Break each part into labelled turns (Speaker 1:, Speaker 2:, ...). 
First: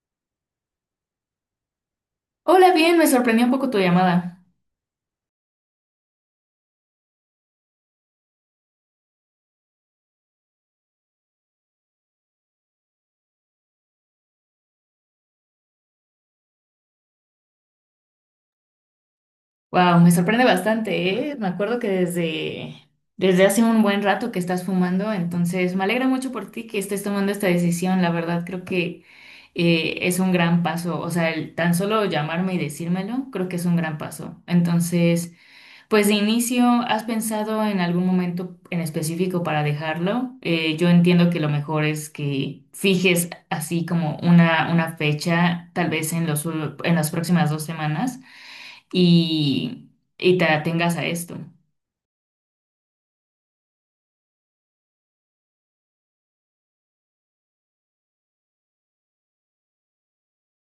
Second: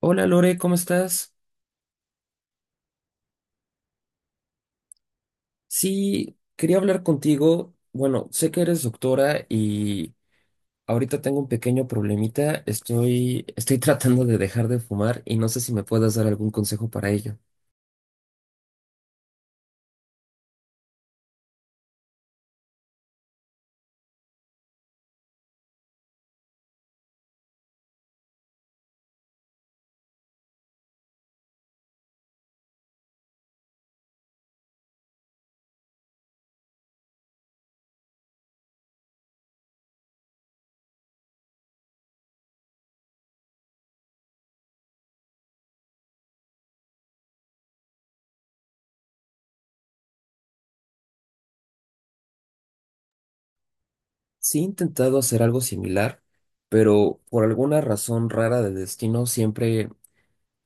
Speaker 1: Hola Lore, ¿cómo estás?
Speaker 2: Hola, bien, me sorprendió un poco tu llamada.
Speaker 1: Sí, quería hablar contigo. Bueno, sé que eres doctora y ahorita tengo un pequeño problemita. Estoy tratando de dejar de fumar y no sé si me puedas dar algún consejo para ello.
Speaker 2: Wow, me sorprende bastante, ¿eh? Me acuerdo que desde hace un buen rato que estás fumando, entonces me alegra mucho por ti que estés tomando esta decisión. La verdad, creo que es un gran paso. O sea, el tan solo llamarme y decírmelo, creo que es un gran paso. Entonces, pues de inicio, ¿has pensado en algún momento en específico para dejarlo? Yo entiendo que lo mejor es que fijes así como una fecha, tal vez en en las próximas dos semanas, y, y te atengas a esto.
Speaker 1: Sí, he intentado hacer algo similar, pero por alguna razón rara de destino, siempre,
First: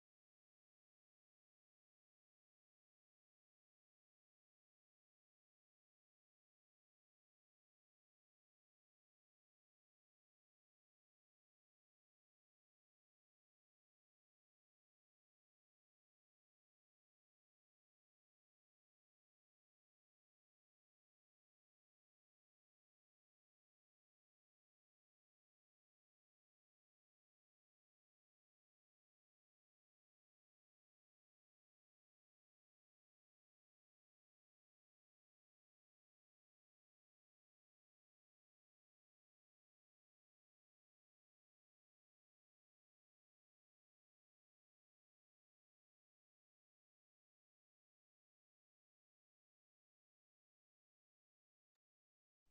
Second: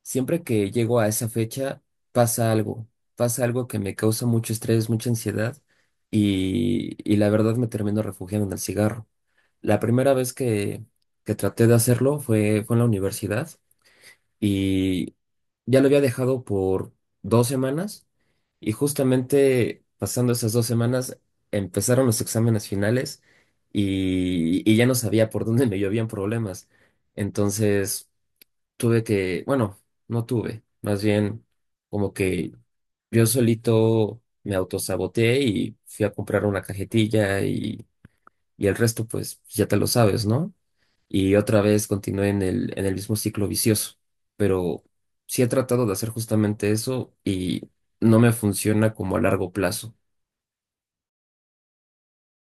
Speaker 1: siempre que llego a esa fecha, pasa algo. Pasa algo que me causa mucho estrés, mucha ansiedad y la verdad me termino refugiando en el cigarro. La primera vez que traté de hacerlo fue en la universidad y ya lo había dejado por dos semanas, y justamente pasando esas dos semanas empezaron los exámenes finales y ya no sabía por dónde me llovían problemas. Entonces tuve que, bueno, no tuve, más bien como que yo solito me autosaboteé y fui a comprar una cajetilla y el resto pues ya te lo sabes, ¿no? Y otra vez continué en el mismo ciclo vicioso. Pero sí he tratado de hacer justamente eso y no me funciona como a largo plazo.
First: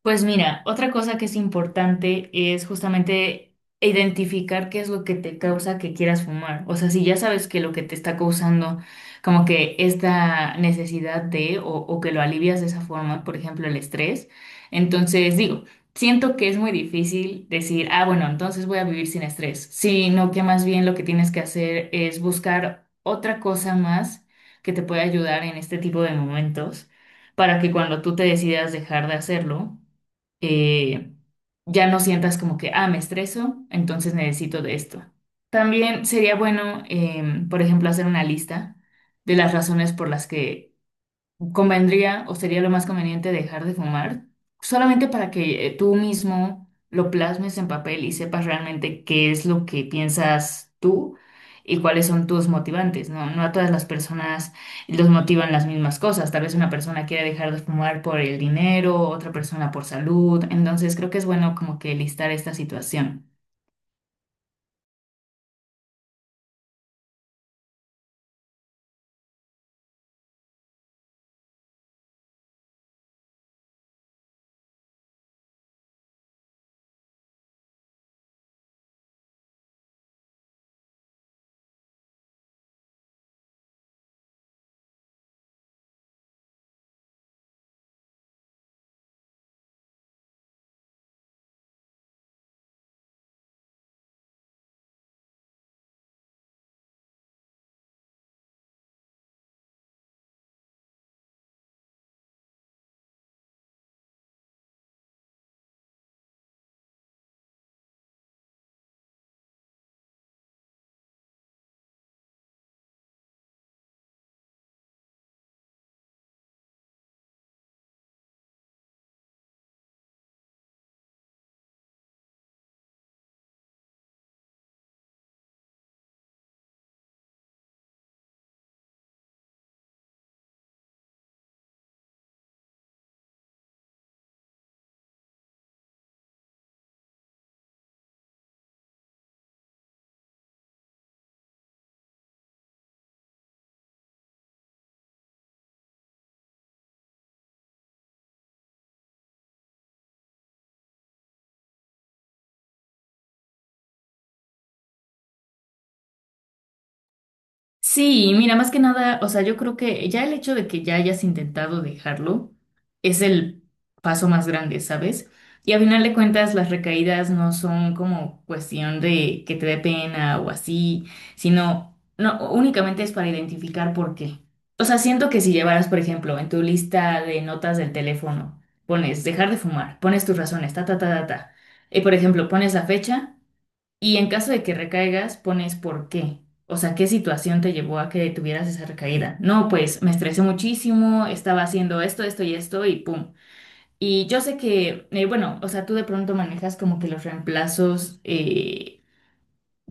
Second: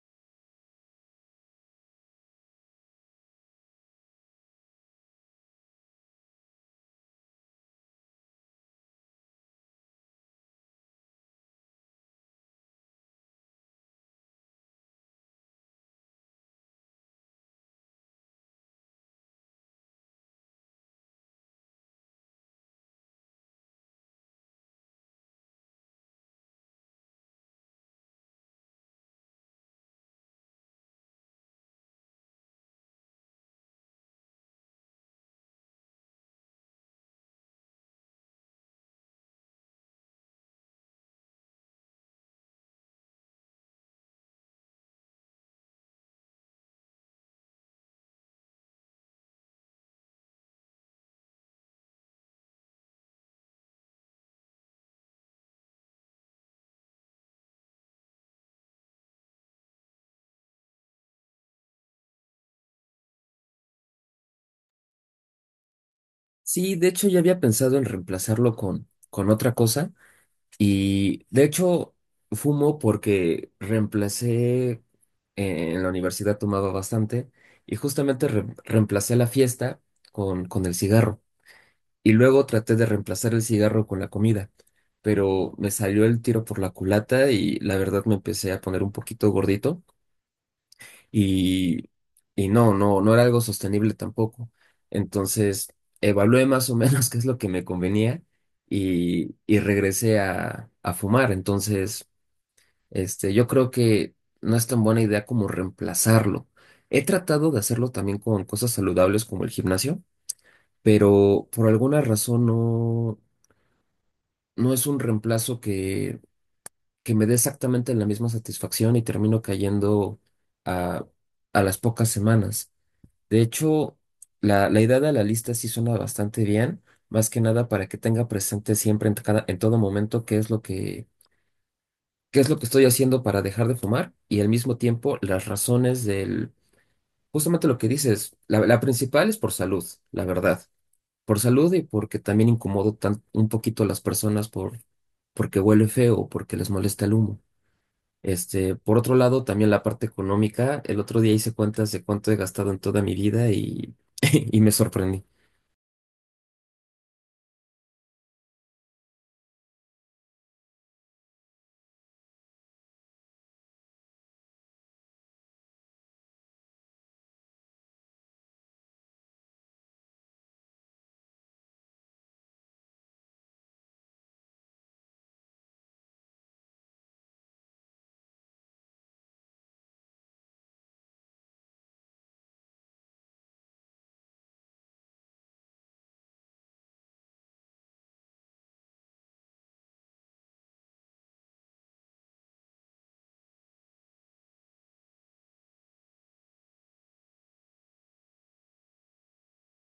Speaker 2: Pues mira, otra cosa que es importante es justamente identificar qué es lo que te causa que quieras fumar. O sea, si ya sabes que lo que te está causando como que esta necesidad o que lo alivias de esa forma, por ejemplo, el estrés, entonces digo, siento que es muy difícil decir, ah, bueno, entonces voy a vivir sin estrés, sino que más bien lo que tienes que hacer es buscar otra cosa más que te pueda ayudar en este tipo de momentos para que cuando tú te decidas dejar de hacerlo, eh, ya no sientas como que, ah, me estreso, entonces necesito de esto. También sería bueno, por ejemplo, hacer una lista de las razones por las que convendría o sería lo más conveniente dejar de fumar, solamente para que tú mismo lo plasmes en papel y sepas realmente qué es lo que piensas tú y cuáles son tus motivantes, ¿no? No a todas las personas los motivan las mismas cosas. Tal vez una persona quiere dejar de fumar por el dinero, otra persona por salud. Entonces creo que es bueno como que listar esta situación.
Speaker 1: Sí, de hecho ya había pensado en reemplazarlo con otra cosa, y de hecho fumo porque reemplacé, en la universidad tomaba bastante y justamente reemplacé la fiesta con el cigarro. Y luego traté de reemplazar el cigarro con la comida, pero me salió el tiro por la culata y la verdad me empecé a poner un poquito gordito y, y, no, no, no era algo sostenible tampoco. Entonces evalué más o menos qué es lo que me convenía y regresé a fumar. Entonces, este, yo creo que no es tan buena idea como reemplazarlo. He tratado de hacerlo también con cosas saludables como el gimnasio, pero por alguna razón no, no es un reemplazo que me dé exactamente la misma satisfacción y termino cayendo a, a las pocas semanas. De hecho, la idea de la lista sí suena bastante bien, más que nada para que tenga presente siempre en, en todo momento qué es lo que, qué es lo que estoy haciendo para dejar de fumar y al mismo tiempo las razones del, justamente lo que dices, la principal es por salud, la verdad, por salud y porque también incomodo un poquito a las personas por, porque huele feo o porque les molesta el humo. Este, por otro lado, también la parte económica. El otro día hice cuentas de cuánto he gastado en toda mi vida y, y me sorprendí.
Speaker 2: Sí, mira, más que nada, o sea, yo creo que ya el hecho de que ya hayas intentado dejarlo es el paso más grande, ¿sabes? Y a final de cuentas, las recaídas no son como cuestión de que te dé pena o así, sino no, únicamente es para identificar por qué. O sea, siento que si llevaras, por ejemplo, en tu lista de notas del teléfono, pones dejar de fumar, pones tus razones, ta, ta, ta, ta, ta, y por ejemplo, pones la fecha. Y en caso de que recaigas, pones por qué. O sea, ¿qué situación te llevó a que tuvieras esa recaída? No, pues me estresé muchísimo, estaba haciendo esto, esto y esto y pum. Y yo sé que, bueno, o sea, tú de pronto manejas como que los reemplazos, eh,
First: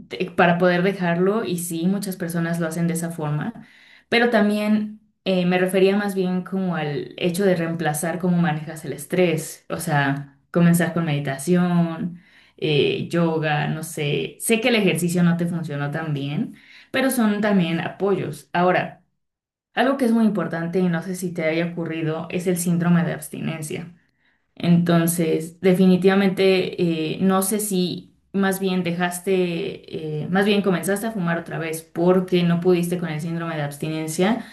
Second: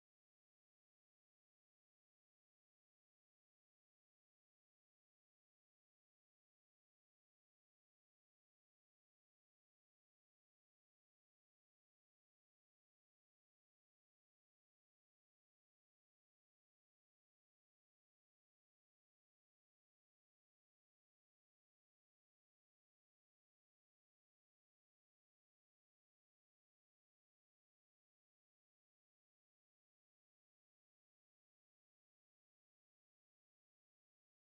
Speaker 2: te- para poder dejarlo y sí, muchas personas lo hacen de esa forma, pero también me refería más bien como al hecho de reemplazar cómo manejas el estrés, o sea, comenzar con meditación, yoga, no sé, sé que el ejercicio no te funcionó tan bien, pero son también apoyos. Ahora, algo que es muy importante y no sé si te haya ocurrido es el síndrome de abstinencia. Entonces, definitivamente, no sé si más bien más bien comenzaste a fumar otra vez porque no pudiste con el síndrome de abstinencia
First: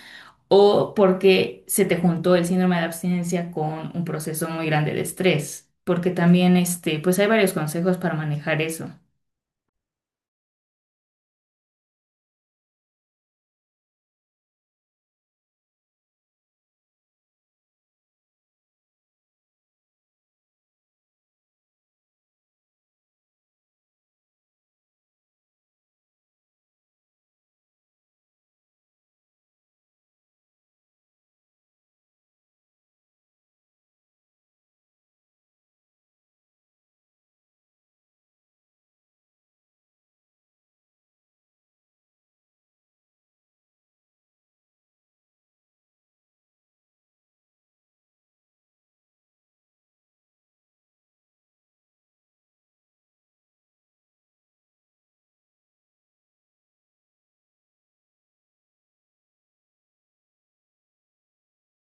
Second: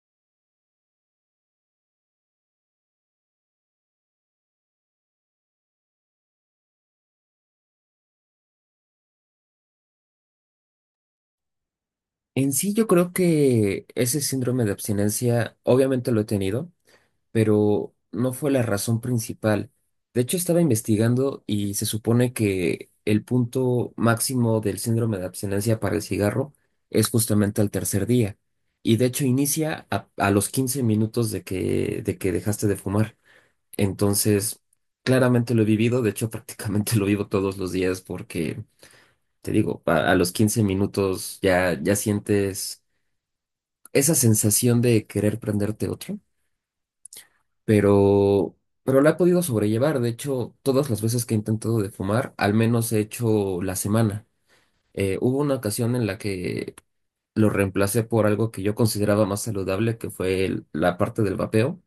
Speaker 2: o porque se te juntó el síndrome de abstinencia con un proceso muy grande de estrés, porque también, este, pues hay varios consejos para manejar eso.
Speaker 1: En sí, yo creo que ese síndrome de abstinencia, obviamente lo he tenido, pero no fue la razón principal. De hecho, estaba investigando y se supone que el punto máximo del síndrome de abstinencia para el cigarro es justamente al tercer día. Y de hecho inicia a los 15 minutos de que dejaste de fumar. Entonces, claramente lo he vivido, de hecho prácticamente lo vivo todos los días porque, te digo, a los 15 minutos ya, ya sientes esa sensación de querer prenderte otro, pero, pero la he podido sobrellevar. De hecho, todas las veces que he intentado de fumar, al menos he hecho la semana. Hubo una ocasión en la que lo reemplacé por algo que yo consideraba más saludable, que fue la parte del vapeo,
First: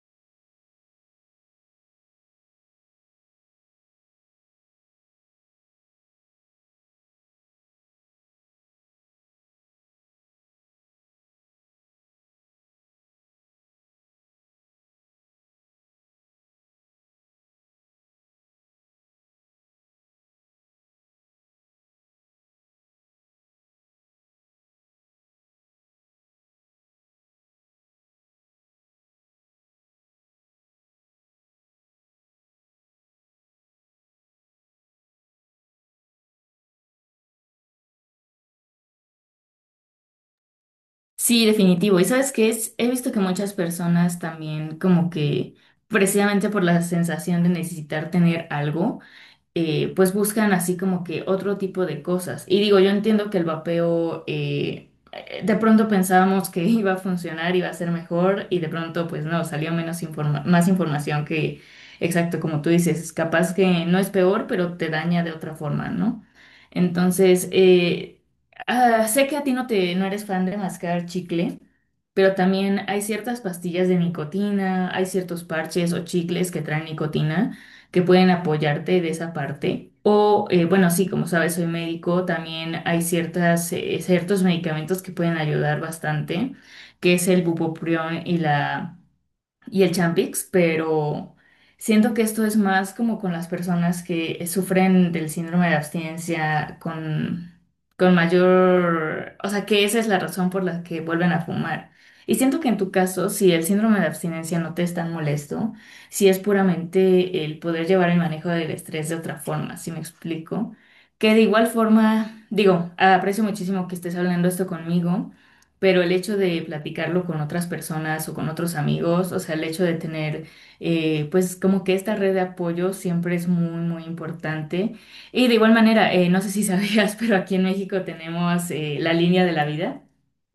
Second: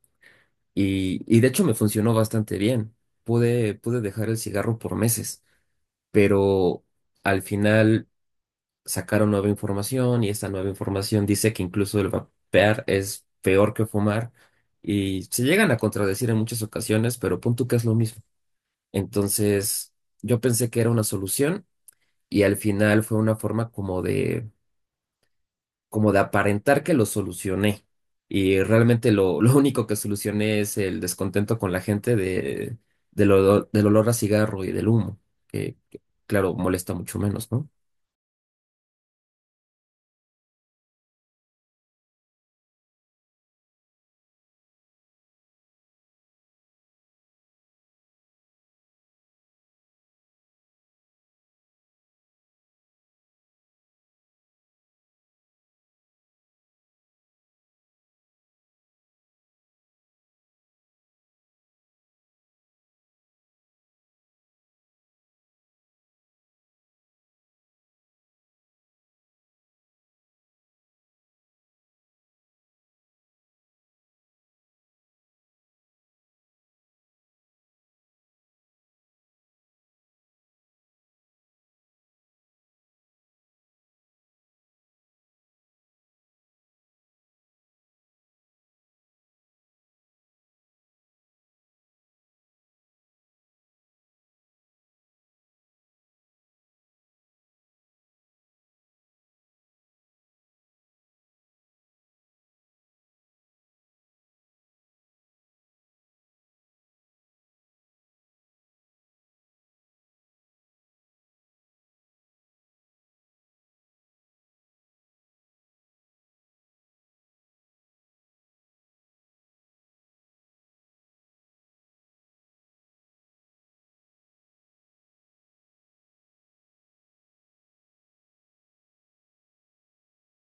Speaker 1: y de hecho me funcionó bastante bien. Pude dejar el cigarro por meses, pero al final sacaron nueva información, y esta nueva información dice que incluso el vapear es peor que fumar y se llegan a contradecir en muchas ocasiones, pero punto que es lo mismo. Entonces, yo pensé que era una solución y al final fue una forma como de aparentar que lo solucioné. Y realmente lo, lo único que solucioné es el descontento con la gente de, del olor a cigarro y del humo, que, claro, molesta mucho menos, ¿no?
Speaker 2: Sí, definitivo. Y sabes qué es, he visto que muchas personas también como que precisamente por la sensación de necesitar tener algo, pues buscan así como que otro tipo de cosas. Y digo, yo entiendo que el vapeo, de pronto pensábamos que iba a funcionar, iba a ser mejor y de pronto pues no, salió más información que, exacto, como tú dices, capaz que no es peor, pero te daña de otra forma, ¿no? Entonces, sé que a ti no te, no eres fan de mascar chicle. Pero también hay ciertas pastillas de nicotina, hay ciertos parches o chicles que traen nicotina que pueden apoyarte de esa parte. O, bueno, sí, como sabes, soy médico, también hay ciertos medicamentos que pueden ayudar bastante, que es el bupropión y el Champix, pero siento que esto es más como con las personas que sufren del síndrome de abstinencia con mayor, o sea, que esa es la razón por la que vuelven a fumar. Y siento que en tu caso, si el síndrome de abstinencia no te es tan molesto, si es puramente el poder llevar el manejo del estrés de otra forma, si me explico, que de igual forma, digo, aprecio muchísimo que estés hablando esto conmigo. Pero el hecho de platicarlo con otras personas o con otros amigos, o sea, el hecho de tener, pues como que esta red de apoyo siempre es muy, muy importante. Y de igual manera, no sé si sabías, pero aquí en México tenemos la línea de la vida,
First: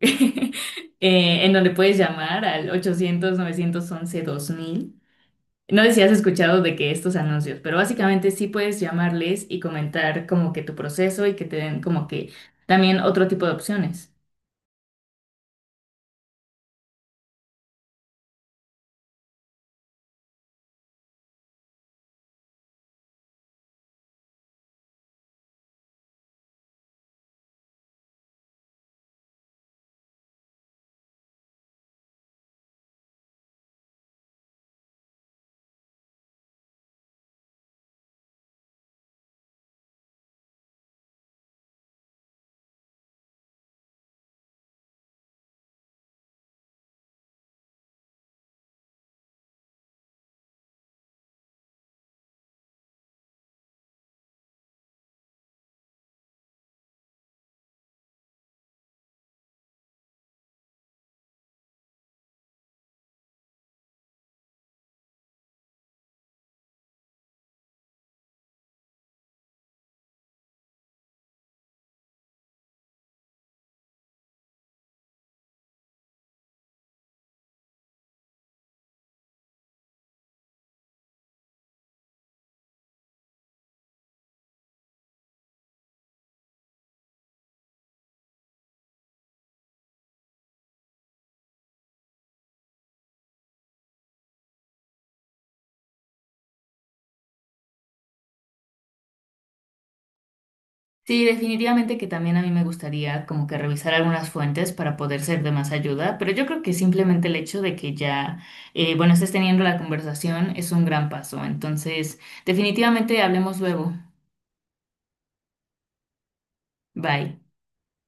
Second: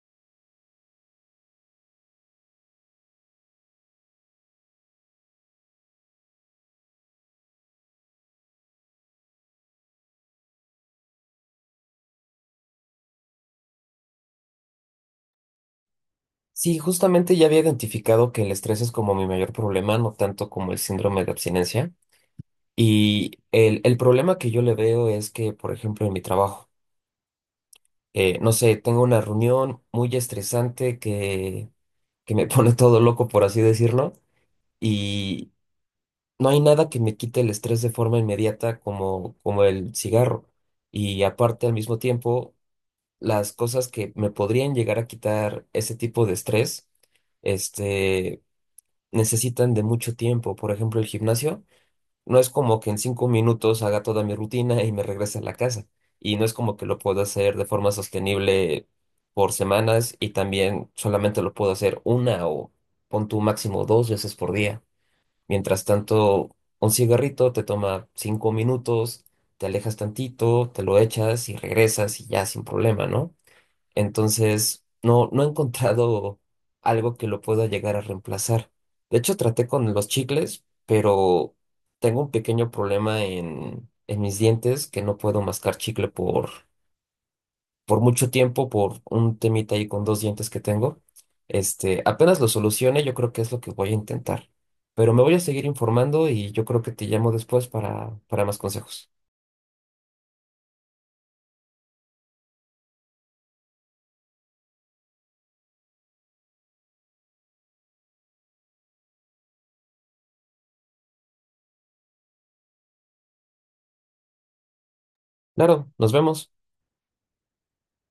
Speaker 2: eh, en donde puedes llamar al 800-911-2000. No sé si has escuchado de que estos anuncios, pero básicamente sí puedes llamarles y comentar como que tu proceso y que te den como que también otro tipo de opciones.
Speaker 1: Sí, justamente ya había identificado que el estrés es como mi mayor problema, no tanto como el síndrome de abstinencia. Y el problema que yo le veo es que, por ejemplo, en mi trabajo, no sé, tengo una reunión muy estresante que me pone todo loco, por así decirlo, y no hay nada que me quite el estrés de forma inmediata como, como el cigarro. Y aparte, al mismo tiempo, las cosas que me podrían llegar a quitar ese tipo de estrés. Este, necesitan de mucho tiempo. Por ejemplo, el gimnasio no es como que en cinco minutos haga toda mi rutina y me regrese a la casa. Y no es como que lo puedo hacer de forma sostenible por semanas, y también solamente lo puedo hacer una o pon tu máximo dos veces por día. Mientras tanto, un cigarrito te toma cinco minutos, te alejas tantito, te lo echas y regresas y ya sin problema, ¿no? Entonces, no, no he encontrado algo que lo pueda llegar a reemplazar. De hecho, traté con los chicles, pero tengo un pequeño problema en mis dientes que no puedo mascar chicle por mucho tiempo, por un temita ahí con dos dientes que tengo. Este, apenas lo solucione, yo creo que es lo que voy a intentar. Pero me voy a seguir informando y yo creo que te llamo después para más consejos.
Speaker 2: Sí, definitivamente que también a mí me gustaría como que revisar algunas fuentes para poder ser de más ayuda, pero yo creo que simplemente el hecho de que ya, bueno, estés teniendo la conversación es un gran paso. Entonces, definitivamente hablemos luego.
Speaker 1: Claro, nos vemos.
Speaker 2: Bye.